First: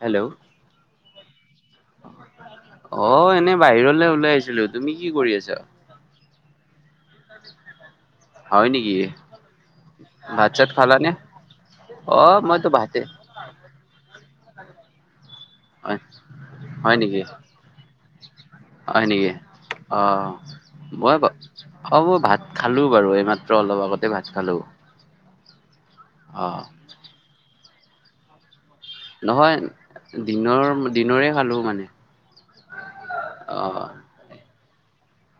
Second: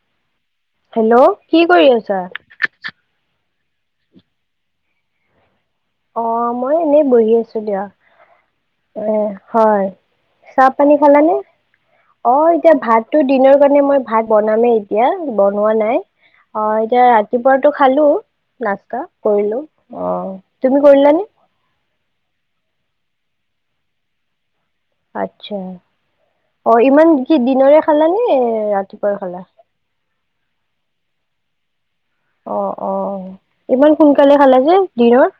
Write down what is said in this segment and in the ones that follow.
Hello hello কি কৰি আছা অ এনেই বাহিৰলে উওলাই আহিছিলো তুমি কি কৰি আছা অ মই এনেই বহি আছো দিয়া হয় নেকি এ হয় ভাত চাহ চাত পানী খালানে অ মইতো এতিয়া ভাতে ভাততো দিনৰ কাৰণে মই ভাত বনামেই এতিয়া বনোৱা হয় নাই অ হয় এতিয়া নেকি ৰাতিপুৱাতো খালো নাস্তা হয় নেকি কৰিলো অ তুমি মই কৰিলানে? ব অ মই ভাত খালো বাৰু এইমাত্ৰ অলপ আগতে ভাত খালো আতচ্ছা অ অ ইমান কি দিনৰে খালানে ৰাত নহয় দিনৰ দিনৰে খালো মানে অ অ অ' ইমান সোনকালে খালা যে দিনৰ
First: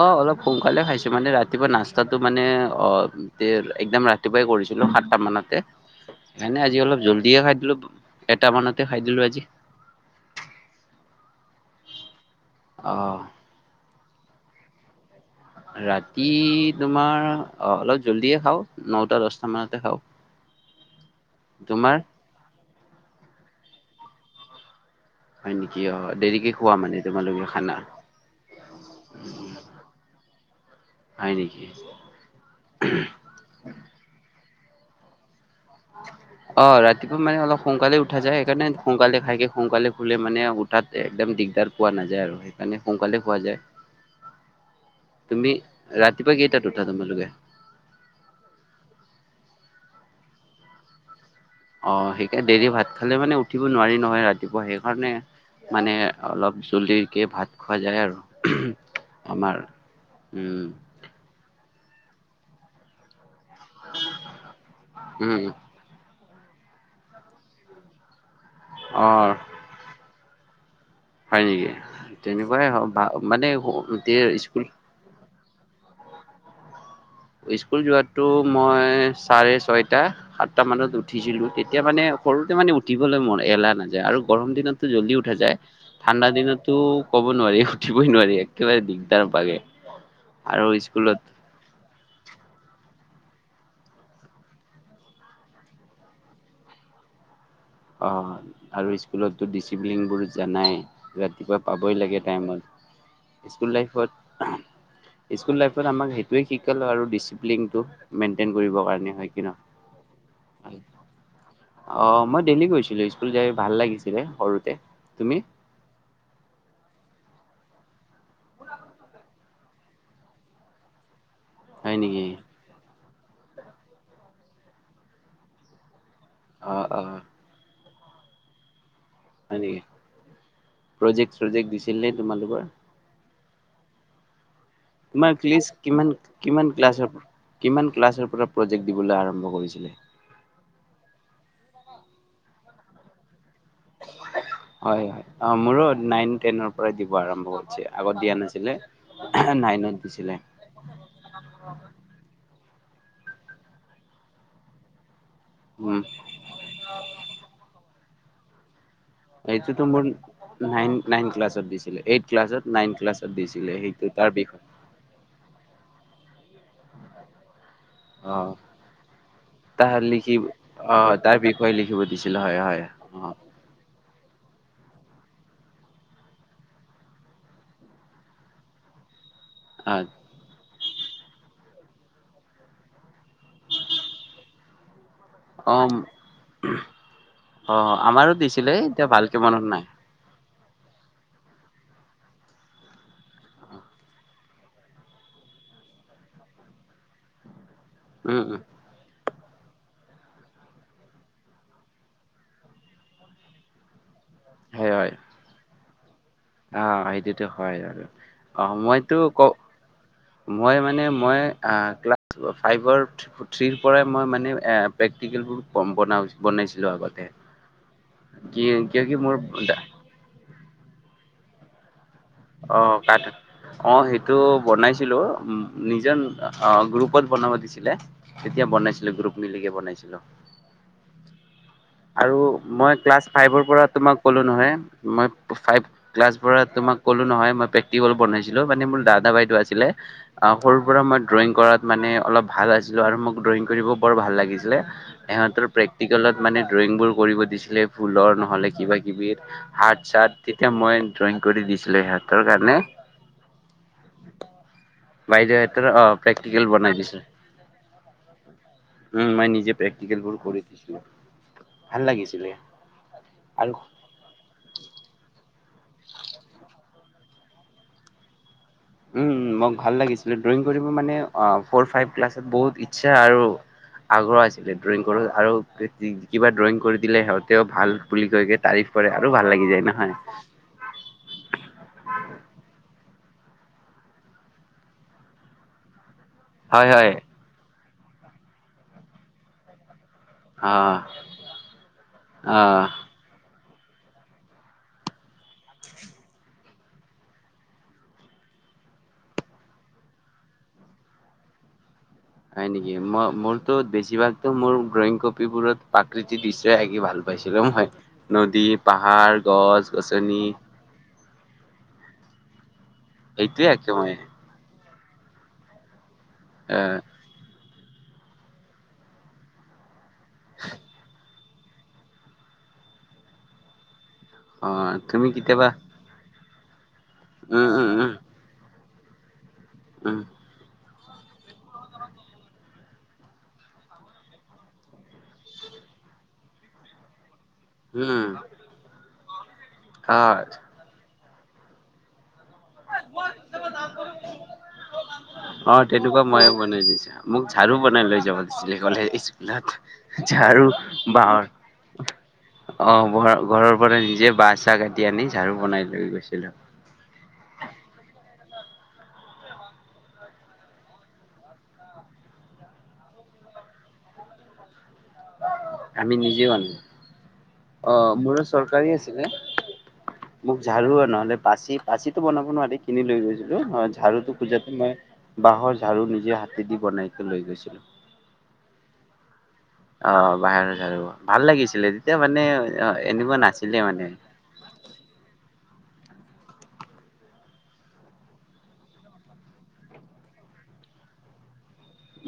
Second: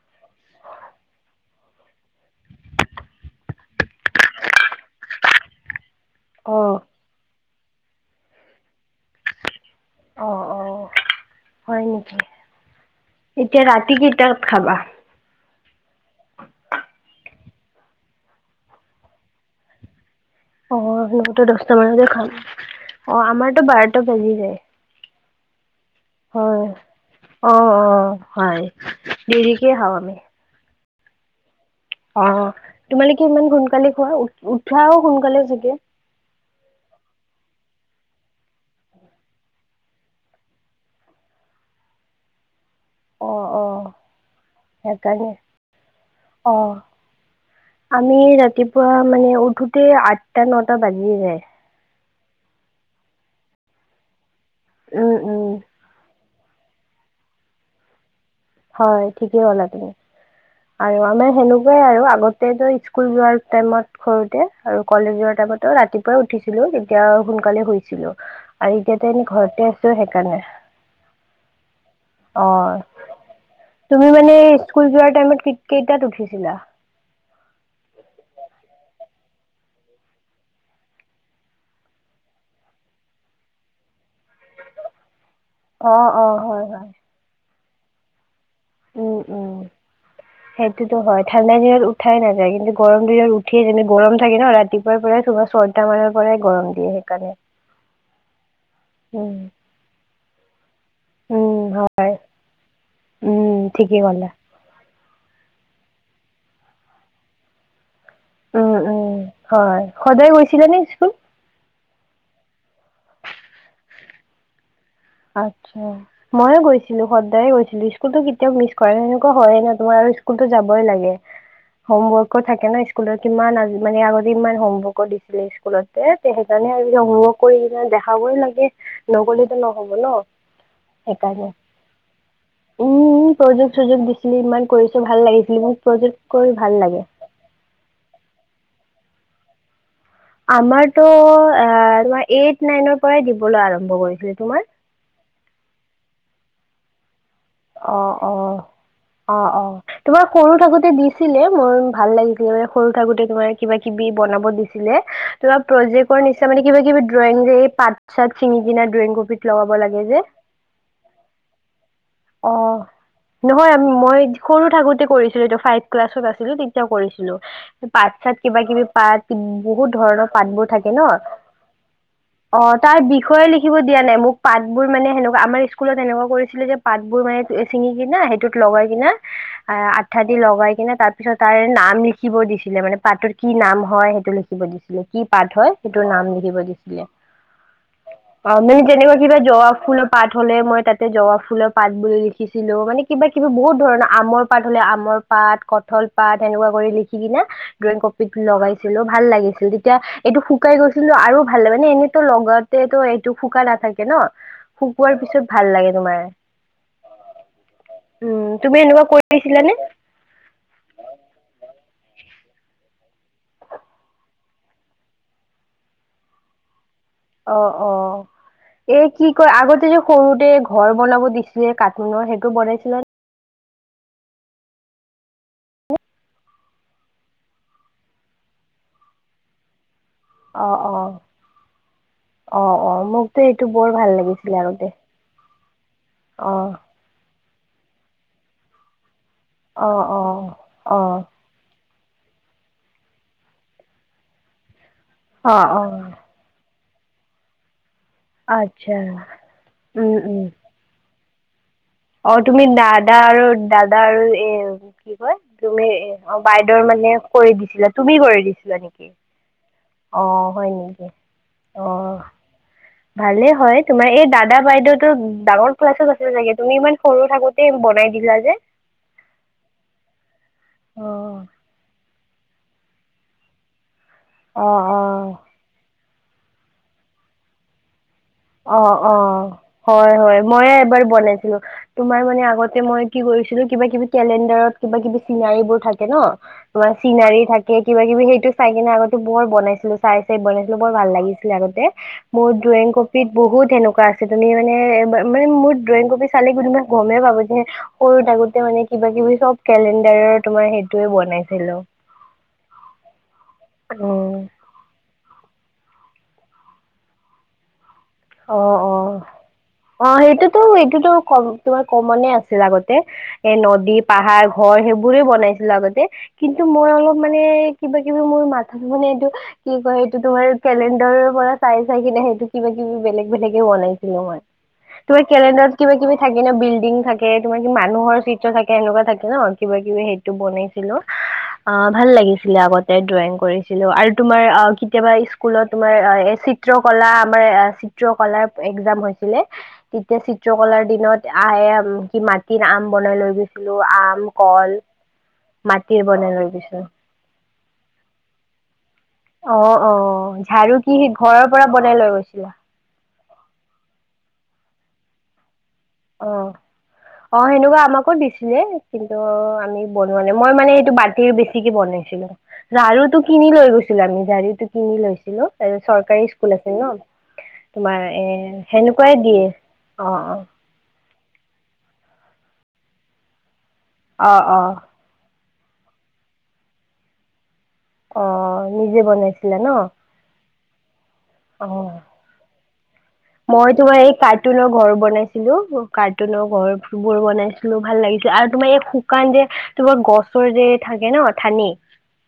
অ অলপ সোনকালে খাইছো, মানে ৰাতিপুৱা নাস্তাটো মানে অ দেৰ একদম ৰাত। তিপুৱাই কৰিছিলো সাতটা মানতে। [unintelligible] এনে আজি অলপ জল্ডিয়ে খাই দিলো, এটামানতে খাই দিলো আজি। অঁ অঁ হয় নেকি। অঁহ। এতিয়া ৰাতি কেইটাত খাবা। ৰাতি তোমাৰ অলপ জল্ডিয়ে খাওঁ নটা দচটা মানতে খাওঁ। অঁহ নটা দচটা তোমাৰ মানতে খাম, অঁ আমাৰতটো বাৰটা বাজি যায়। হয় নেকি অ দেৰিকে হয় খোৱা মানে তোমালোকে অঁ খানা অঁ হয় দেৰিকে খাব লাগে হয় নেকি। অঁ তোমালোকে ইমান সোনকালে খোৱা, উ উঠাও সোনকালে চাগে। অঁ ৰাতিপুৱা মানে অলপ সোনকালে উঠা যায় সেইকাৰণে সোনকালে খাইকে সোনকালে শুলে মানে। তাত একদম দিগদাৰ, পোৱা নাযায় আৰু। মানে সোনকালে অ খোৱা যায় অ সেইকাৰণে তুমি ৰাতিপুৱা অ কেইটাত উঠা তোমালোকে আমি ৰাতিপুৱা মানে উঠোতে আঠটা নটা বাজিয়ে যায়। অ সেইকে দেৰি ভাত খালে মানে উঠিব নোৱাৰি নহয় ৰাতিপুৱা সেইকাৰণে। উম উম মানে অলপ জলদিকে ভাত খোৱা যায় আৰু। হয় ঠিকেই আমাৰ হলা তুমি উম আৰু আমাৰ সেনেকুৱাই আৰু আগতেতো স্কুল যোৱাৰ। টাইমত সৰুতে আৰু কলেজৰ উম টাইমতো ৰাতিপ। পুৱাই উঠিছিলো তেতিয়া সোনকালে শুইছিলো আৰু এতিয়া ত অ এনে ঘৰতে আছো সেইকাৰণে। হয় নেকি, তেনেকুৱাই অ [unintelligible] ভ মানে। তুমি মানে স্কুল যোৱাৰ টাইমত কেই কেইটাত উঠিছিলা। স্কুল যোৱটো মই চাৰে ছয়টা। সাত তা মানত উঠিছিলো। তেতিয়া মানে সৰুতে মানে উঠিবলে মোৰ এলাহ নাযায় আৰু। গৰম দিনততো জল্ডি উঠা যায়, অ', ঠাণ্ডা অ', হয়, দিনতো হয়। ক'ব নোৱাৰি উঠিবই নোৱাৰি এক একেবাৰে উম, দিগদাৰ উম। পোৱাকে আৰু সেইটোতো স্কুলত হয়, ঠাণ্ডা দিনত উঠাই নাযায়। কিন্তু গৰম দিনত উঠিয়ে যেনে গৰম থাকে ন' ৰাতিপুৱাৰ পৰাই তোমাৰ চৰ টা মানৰ পৰাই গৰম দিয়ে সেইকাৰণে। অঁ হয়। আৰু উম, স্কুলততো ডিচিপ্লিন বোৰ জানাই, উম, ৰাতিপুৱা পাবই হয়, লাগে টাইমত। উম স্কুল ঠিকেই লাইফত ক'লা। স্কুল লাইফত আমাক সেইটোৱেই শিকালে আৰু ডিচিপ্লিনটো। মেইনটেইন উম কৰিবৰ কাৰণে উম কি হয়, সদায় গৈছিলে নে নহয়। স্কুল? অ' মই ডেইলী গৈছিলো, স্কুল যাই ভাল লাগিছিলে সৰুতে। তুমি? আচ্ছা। ময়ো গৈছিলো সদায়ে গৈছিলো, স্কুলতো কেতিয়াও মিছ কৰা নাই। সেনেকুৱা হয় ন' তোমাৰ আৰু স্কুলতো যাবই লাগে। হয় নেকি? হোমৱৰ্কো থাকে ন' স্কুলত, কিমান আ মানে আগতে ইমান হোমৱৰ্কো দিছিলে স্কুলত। এ সেইকাৰণে আৰু অ', অ', হোমৱৰ্ক কৰি দেখাবই লাগে নগ'লে তো হয় নহ নেকি? প্ৰজেক্ট চজেক্ট দিছিল নে তোমালোকৰ? উম উম প্ৰজেক্ট চজেক্ট দিছিলে, ইমান কৰিছো ভাল তোমাৰ লাগে ক্লিছ ক্লিনিক কিমান প্ৰজেক্ট কৰি কিমান ভাল লাগে। ক্লাছৰ কিমান ক্লাছৰ পৰা প্ৰজেক্ট দিবলৈ আৰম্ভ কৰিছিলে? আমাৰতো আ তোমাৰ এইট নাইনৰ পৰাই দিবলৈ আৰম্ভ কৰিছিলে। তোমাৰ? হয় হয় অঁ মোৰো নাইন টেনৰ পৰাই দিব আৰম্ভ কৰি অ' অ', অ' অ' নাইনত তোমাৰ দিছিলে, সৰু থাকোতে দি ছিলে মোৰ ভাল লাগিছিলে মানে সৰু থাকোতে তোমাৰ কিবা কিবি বনাব দিছিলে। তোমাৰ উম, প্ৰজেক্টৰ নিচিনা মানে কিবা কিবি ড্ৰয়িং যে এই পাত চাত চিঙি কিনে ড্ৰয়িং কৰ এইটোতো মোৰ নাইন নাইন ক্লাছত দিছে। এইট অ ক্লাছত নাইন ক্লাছত নহয় দিছিলে সেইটো, মই তাৰ বিষ সৰু থাকোতে কৰি ছিলোটো ফাইভ ক্লাছত আছিলো তেতিয়াও কৰিছিলো। সেই পাত চাত অ', কিবা কিবি পাত। বহুত ধৰণৰ পাতবোৰ থাকে ন'? কিবা দিছিল অ হয় হয়‌ তাৰ হয়। বিষয়ে লিখিব দিয়া নাই, মোক পাঠবোৰ মানে সেনেকুৱা আমাৰ স্কুলত এনেকুৱা কৰিছিলে যে পাতবোৰ মানে ছিঙি কিনে সেইটোত লগাই কিনে এ অ' আঠাত লগাই কিনে তাৰপিছত তাৰে নাম লিখিব দিছিলে মানে, পাতৰ কি নাম হয় সেইটো লিখিব দিছিলে, কি পাত হয়, অ' সেইটোৰ নাম লিখিব দিছিলে। অ' আমাৰো অ দিছিলে মানে এতিয়া যেনেকুৱা কিবা ভালকে মনত জবাব নাই ফুলৰ পাঠ হ'লে মই তাতে জবাব ফুলৰ পাত বুলি লিখিছিলো, মানে কিবা কিবি বহুত ধৰণৰ আমৰ পাত হ'লে আমৰ পাত কঠঁল পাত এনেকুৱা কৰি লিখি কিনে ড্ৰয়িং কপিত উম উম লগাইছিলো, ভাল লাগিছিল তেতিয়া এইটো শুকাই গৈছিলো আৰু ভাল লাগে মানে এনেইত' লগওতে তো এইটো শুকা নাথাকে ন'। শুকোৱাৰ পিছত ভাল লাগে তোমাৰ। আহ সেইটোতো হয় আৰু উম অঁ তুমি এনেকুৱা মইতো ক' কৰিছিলানে মই মানে মই ক্লাছ ফাইভৰ থ্ৰীৰ পৰাই মই মানে প্ৰেক্টিকেলবোৰ কম বনাও বনাইছিলোঁ আগতে। অ' অ' কি কিয় এই কি মোৰ কয় আগতে যে সৰুতে ঘৰ বনাব দিছিলে কাটুনৰ সেইট অঁ কাঠ অঁ সেইটো বনাইছিলো, উম নিজম অঁ গ্ৰুপত বনাব দিছিলে তেতিয়া বনাইছিলো গ্ৰুপ মিলিকে বনাইছিলো। অ' অ' আৰু অ অ মই ক্লাছ মোকতো ফাইভৰ এইটো পৰা বৰ ভাল তোমাক ক'লো লাগিছিলে নহয়, আগতে মই ফাইভ ক্লাছৰ পৰা অ তোমাক ক'লো নহয় মই প্ৰেক্টিকেল বনাইছিলো মানে মোৰ দাদা বাইদেউ আছিলে অ', অ', সৰুৰ পৰা অ', মই ড্ৰয়িং কৰাত মানে অলপ ভাল আছিলো আৰু মোক ড্ৰয়িং কৰিব বৰ ভাল লাগিছিলে অ', সিহঁতৰ অ', প্ৰেক্টিকেলত মানে ড্ৰয়িং বোৰ কৰিব দিছিলে ফুলৰ নহ'লে কিবা আচ্ছা কিবি হাত উম, চাত উম। তেতিয়া মই ড্ৰয়িং কৰি দিছিলো সে অ তুমি দাদা আৰু দাদা আৰু এ কয় তুমি বাইদেউহঁতৰ অ এ প্ৰেকটিকেল বাইদেউৰ বনাই মানে দিছিল কৰি দিছিলা তুমি কৰি দিছিলা নেকি? উম মই নিজে প্ৰেকক্টিকেল বোৰ অ', কৰি হয় দিছিলো। নেকি অ ভাল লাগিছিলে ভালে আৰু হয় তোমাৰ এই দা দা বাইদেউটো ডাঙৰ ক্লাছত আছিলে চাগে, তুমি ইমান সৰু থাকোতে বনাই দিলা যে? উম মোক ভাল লাগিছিলে ড্ৰয়িং কৰিব মানে অ ফৌৰ ফাইভ ক্লাছত বহুত ইচ্ছা আৰু আগ্ৰহ আছিলে অ', ড্ৰয়িং কৰাৰ অ', আৰু কিবা ড্ৰয়িং কৰি দিলে সিহঁতেও ভাল বুলি কয় যে। অ অ হয় হয়, মইয়ে এবাৰ বনাইছিলো। তোমাৰ মানে আগতে মই কি কৰিছিলো কিবা কিবি কেলেণ্ডাৰত কিবা কিবি চিনাৰিবোৰ থাকে ন। হয় তোমাৰ হয় চিনাৰী থাকে কিবা কিবি সেইটো চাই কিনে আগতে বৰ বনাইছিলো। চাই চাই বনাইছিলো বৰ অ' ভাল লাগিছিলে আগতে মোৰ অ' ড্ৰয়িং ক পিত বহুত সেনেকুৱা আছে তুমি মানে মোৰ ড্ৰয়িং কপি চালে কোনোবাই গমেই পাবা যে সৰু থাকোতে মানে কিবা কিবি চব কেলেণ্ডাৰৰ তোমাৰ সেইটোয়ে বনাইছিলো। হয় নেকি মই মোৰতো উম, বেছিভাগতো মোৰ ড্ৰয়িং কপিবোৰত প্ৰাকৃতিক দৃশ্য আঁকি ভাল পাইছিলো মই, নদী, অ', অ'। পাহাৰ, গছ অ গছনি। সেইটোতো এইটোতো কম তোমাৰ কমনে আছিল আগতে এ সেইটোৱে আঁকো নদী মই পাহাৰ ঘৰ সেইবোৰে বনাইছিলো আগতে কিন্তু মই অ' অলপ মানে কিবা কিবি মোৰ মাথাত মানে এইটো কি কয় এইটো তোমাৰ কেলেণ্ডাৰৰ পৰা চাই চাই কিনে সেইটো কিবা কিবি বেলেগ বেলেগে বনাইছিলো মই। অ' তোমাৰ তুমি কেতিয়াবা কেলেণ্ডাৰত কিবা কিবি থাকে ন, বিল্ডিং থাকে, তোমাৰ কি উম উম উম মানুহৰ চিত্ৰ থাকে এনেকুৱা থাকে ন, কিবাকিবি উম সেইটো বনাই ছিলো। অহ ভাল লাগিছিলে আগতে ড্ৰয়িং কৰিছিলো আৰু তোমাৰ অ কেতিয়াবা স্কুলত তোমাৰ এ চিত্ৰকলা আমাৰ এ উম চিত্ৰকলাৰ এক্সাম হৈছিলে, তেতিয়া অ' চিত্ৰকলাৰ দিনত আহ কি আম বনাই লৈ গৈছিলো আম, কল। অ', মাটিৰ তেনেকুৱা বনাই লৈ মইও বনাই গৈছিলো দিছিলো। মোক ঝাৰু বনাই লৈ যাব দিছিলে কলে স্কু অ লত অ ঝাৰু কি বাঁহৰ। ঘৰৰ পৰা বনাই লৈ গৈছিলা অ', ঘৰ ঘৰৰ পৰা নিজে বাঁহ চাহ কাটি আনি ঝাৰু বনাই লৈ গৈছিলো অ'। অ', সেনেকুৱা আমাকো দিছিলে কিন্তু আমি বনোৱা নাই। মই মানে এইটো মাটিৰ বেছিকে বনাইছিলো। ঝাৰুটো কিনি লৈ গৈছিলো আমি। ঝাৰুটো কিনি লৈছিলো তাৰপিছত আমি চৰকাৰী নিজে স্কুল আছে বনালো ন। অ তোমাৰ এ মোৰো চৰকাৰী সেনেকুৱাই আছিলে দিয়ে, অ অ। মোক ঝাৰু আৰু নহ'লে পাচি, পাচিটো বনাব নোৱাৰি কিনি লৈ গৈছিলো। অ ঝাৰুটো অ অ খোজোতে মই বাঁহৰ ঝাৰু নিজে হাতে দি বনাইকে লৈ গৈছিলো। অ' নিজে বনাইছিলা ন? অ', বাঁহৰ ঝাৰু, ভাল অ লাগিছিলে। তেতিয়া মানে এনেকুৱা নাছিলে মানে। টুনৰ ঘৰ বনাইছিলো, কাৰ্টুনৰ ঘৰবোৰ বনাইছিলো ভাল লাগিছিল আৰু তোমাৰ এই শুকান যে তোমাৰ গছৰ যে থাকে ন ঠানি।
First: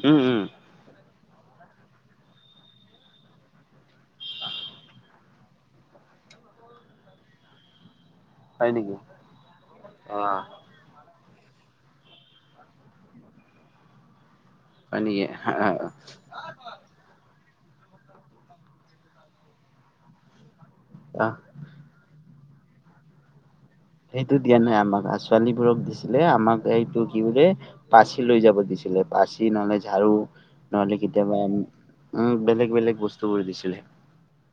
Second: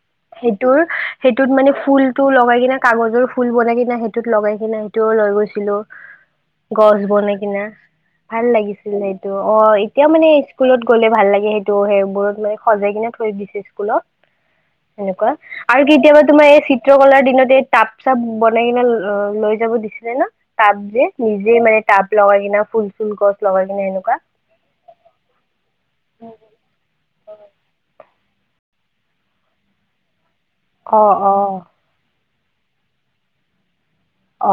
উম উম টোৰ সেইটোত মানে ফুলটো লগাই কাগজৰ ফুল বনাই কিনে, সেইটোত লগাই কিনে সেইটোও লৈ গৈছিলো। গছ বনাই কিনে ভাল হয় লাগিছিল নেকি সেইটো অ', এতিয়া অ মানে স্কুলত গ'লে ভাল লাগে সেইটো সেইবোৰত মানে সজাই কিনে থৈ দিছে স্কুলত। হয় নেকি সেনেকুৱা আৰু কেতিয়াবা তোমাৰ এই চিত্ৰকলাৰ দিনত এই টাব-চাপ বনাই কিনে লৈ যাব দিছিলে ন টাব যে অ নিজে মানে টাব লগাই কিনে ফুল-চুল গছ লগাই কিনে এনেকুৱা এইটো দিয়া নাই আমাক আৰু ছোৱালীবোৰক দিছিলে আমাক এইটো কি বোলে পাচি লৈ যাব দিছিলে। পাচি নহ'লে ঝাড়ু। নহ'লে অ কেতিয়াবা অ উম বেলেগ বেলেগ বস্তুবোৰ দিছিলে।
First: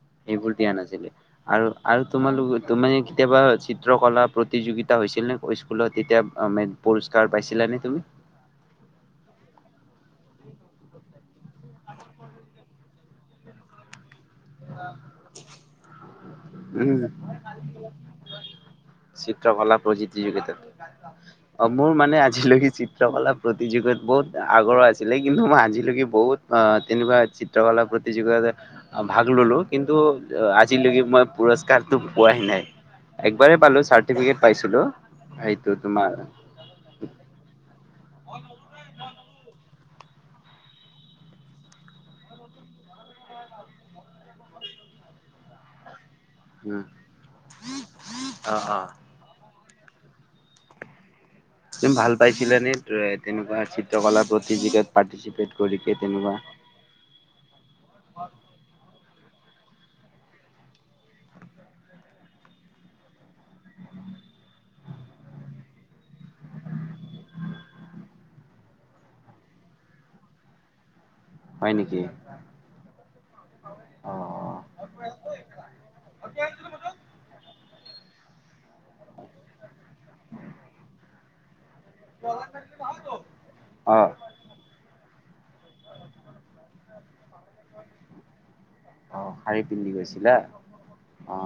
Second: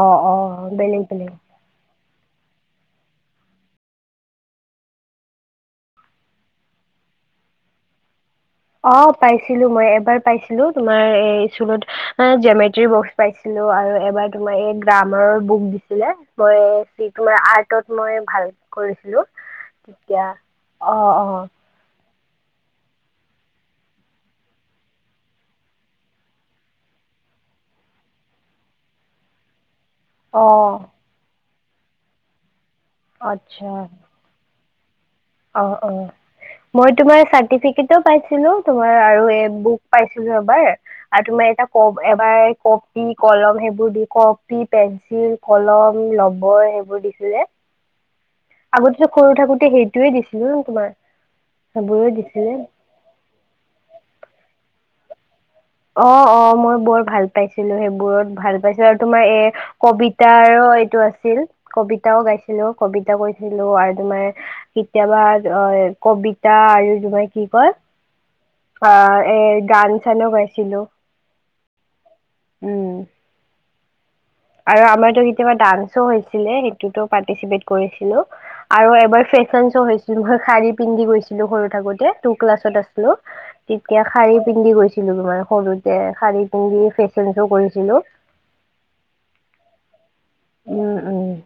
অ অ এইবোৰ দিয়া বেলেগ নাছিলে। বেলেগ আৰু আৰু তোমালোক তুমি কেতিয়াবা চিত্ৰকলা প্ৰতিযোগিতা হৈছিল নে স্কুলত? তেতিয়া [unintelligible] পুৰস্কাৰ পাইছিলা নে তুমি? অ', পাইছিলো মই। এবাৰ পাইছিলো তোমাৰ এ স্কুলত জেমেট্ৰি বক্স পাইছিলো আৰু এবাৰ তোমাৰ এই গ্ৰামাৰৰ বুক দিছিলে, মই উম কি তোমাৰ আৰ্টত মই ভাল কৰিছিলো, চিত্ৰকলা তেতিয়া প্ৰতিযোগিতাত অ অ। মোৰ মানে আজিলৈকে চিত্ৰকলা প্ৰতিযোগিত বহুত আগ্ৰহ আছিলে, কিন্তু মই আজিলৈকে বহুত অহ তেনেকুৱা চিত্ৰকলা প্ৰতিযোগিতা ভাগ ল'লো, কিন্তু অ আজিলৈকে মই পুৰস্কাৰতো পোৱাই নাই---একবাৰেই আচ্ছা পালো চাৰ্ টিফিকেট পাইছিলো। সেইটো অ', অ' তোমাৰ মই তোমাৰ চাৰ্টিফিকেটো পাইছিলো, তোমাৰ আৰু এ বুক পাইছিলো এবাৰ। আৰু তোমাৰ এটা কপ- এবাৰ কপি, কলম সেইবোৰ দি কপি, পেঞ্চিল, কলম, লব বৰ উম সেইবোৰ দিছিলে। অ অ আগতেতো সৰু থাকোতে সেই সেইটোৱে দিছিলে ন তোমাক সেইবোৰহে দিছিলে। উম তেনেকুৱা চিত্ৰকলা প্ৰতিযোগিতাত পাউৰ্টিচিপেট অ' অ' মই বৰ ভাল পাইছিলো। সেইবোৰত ভাল পাইছিলো আৰু তোমাৰ এ কবিতাৰো এইটো আছিল কবিতাও গাইছিলো, কবিতা কৈছিলো আৰু তোমাৰ কেতিয়াবা কবিতা আৰু কি কয় বা এ গান চানো গাইছিলো হয় নেকি উম অ আৰু আমাৰতো কেতিয়াবা ডান্সো হৈছিলে সেইটোতো পাৰ্টিচিপেট কৰিছিলো আৰু এবাৰ ফেশ্বন শ্ব হৈছিল মই শাৰী পিন্ধি গৈছিলো সৰু থাকোতে টু ক্লাছত আছিলো অ তেতিয়া শাৰী পিন্ধি গৈছিলো তোমাৰ সৰুতে শাৰী পিন্ধি ফেশ্বন শো কৰিছিলো অ শাৰী পিন্ধি গৈছিলা উম উম অ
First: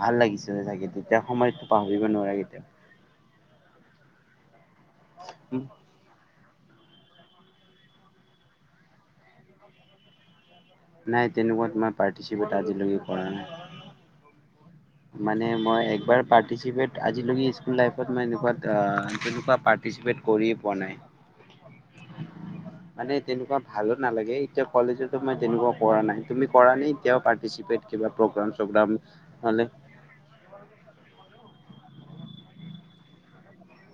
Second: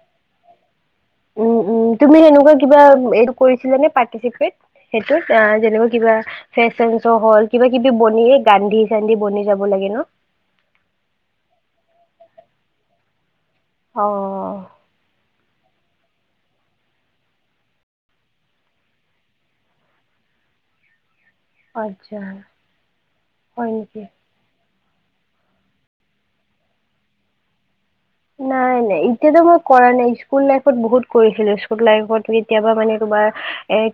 ভাল লাগিছিলে চাগে তেতিয়া উম সময়তো উম পাহৰিব তুমি নোৱাৰে সেনেকুৱা কেতিয়া কিবা এইটো কৰিছিলে নে পাৰ্টিচিপেট সেইটোত কিবা ফেশ্বন শ্ব' হল কিবা কিবি বনিয়ে গান্ধি চান্ধি বনি যাব লাগে ন নাই তেনেকুৱা মই পাৰ্টিচিপেট আজিলৈকে কৰা নাই অঁ মানে মই একবাৰ পাৰ্টিচিপেট আজিলৈকে স্কুল লাইফত মই এনেকুৱা পাৰ্টিচিপেট কৰিয়ে পোৱা নাই আচ্ছা মানে তেনেকুৱা হয় ভালো নেকি নালাগে এতিয়া কলেজতো মই তেনেকুৱা কৰা নাই তুমি কৰা নে এতিয়া পাৰটিচিপেট কিবা প্ৰগ্ৰাম নাই চোগ্ৰাম নাই এতিয়াতো মই হ'লে। কৰা নাই, স্কুল লাইফত বহুত কৰিছিলো। স্কুল লাইফত কেতিয়াবা মানে তোমাৰ,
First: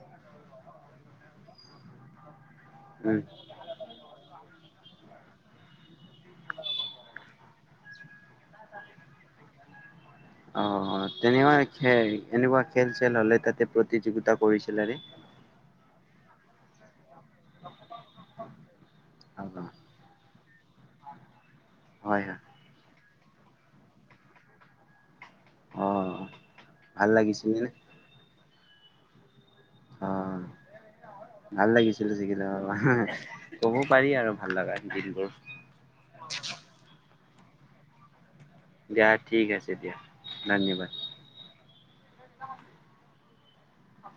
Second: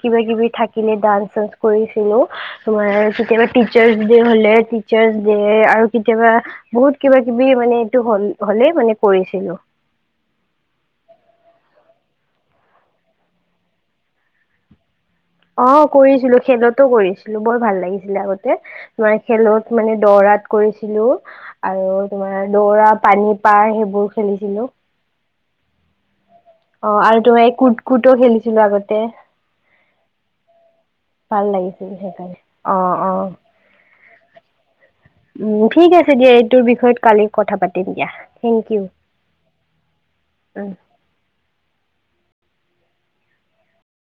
কিবা কিবি থাকিলে ডান চানচ কৰিছিলো। তোমাৰ উম কেতিয়াবা টিচাৰ্ছ ডে হলে, টিচাৰ্ছ ডে আৰু কেতিয়াবা বহুত কিবা কিবি মানে এইটো হল হলেই মানে কৰিছিলো। অ' তেনেকুৱা খে এনেকুৱা খেল চেল হলে তাতে প্ৰতিযোগিতা কৰিছিলা নে? অ' কৰিছিলো খেলতো কৰিছিলো বৰ ভাল লাগিছিলে আগতে, অ খেলত মানে দৌৰাত। কৰিছিলো আৰু হয় হয় তোমাৰ দৌৰা পানী, পাৰ সেইবোৰ খেলিছিলো। অ অ' ভাল আৰু তোমাৰ এ লাগিছিলে নে? কুট কুটো খেলিছিলো আগতে। অ ভাল লাগিছিল লাগিছিলে চাগে সেইকাৰণে, ন? অ' অ'। ক'ব পাৰি আৰু ভাল লগা উম ' ঠিক আছে দিয়া এইটোৰ বিষয়ত কালি কথা পাতিম দিয়া। থেংক ইউ দিয়া ঠিক আছে দিয়া, ধন্যবাদ।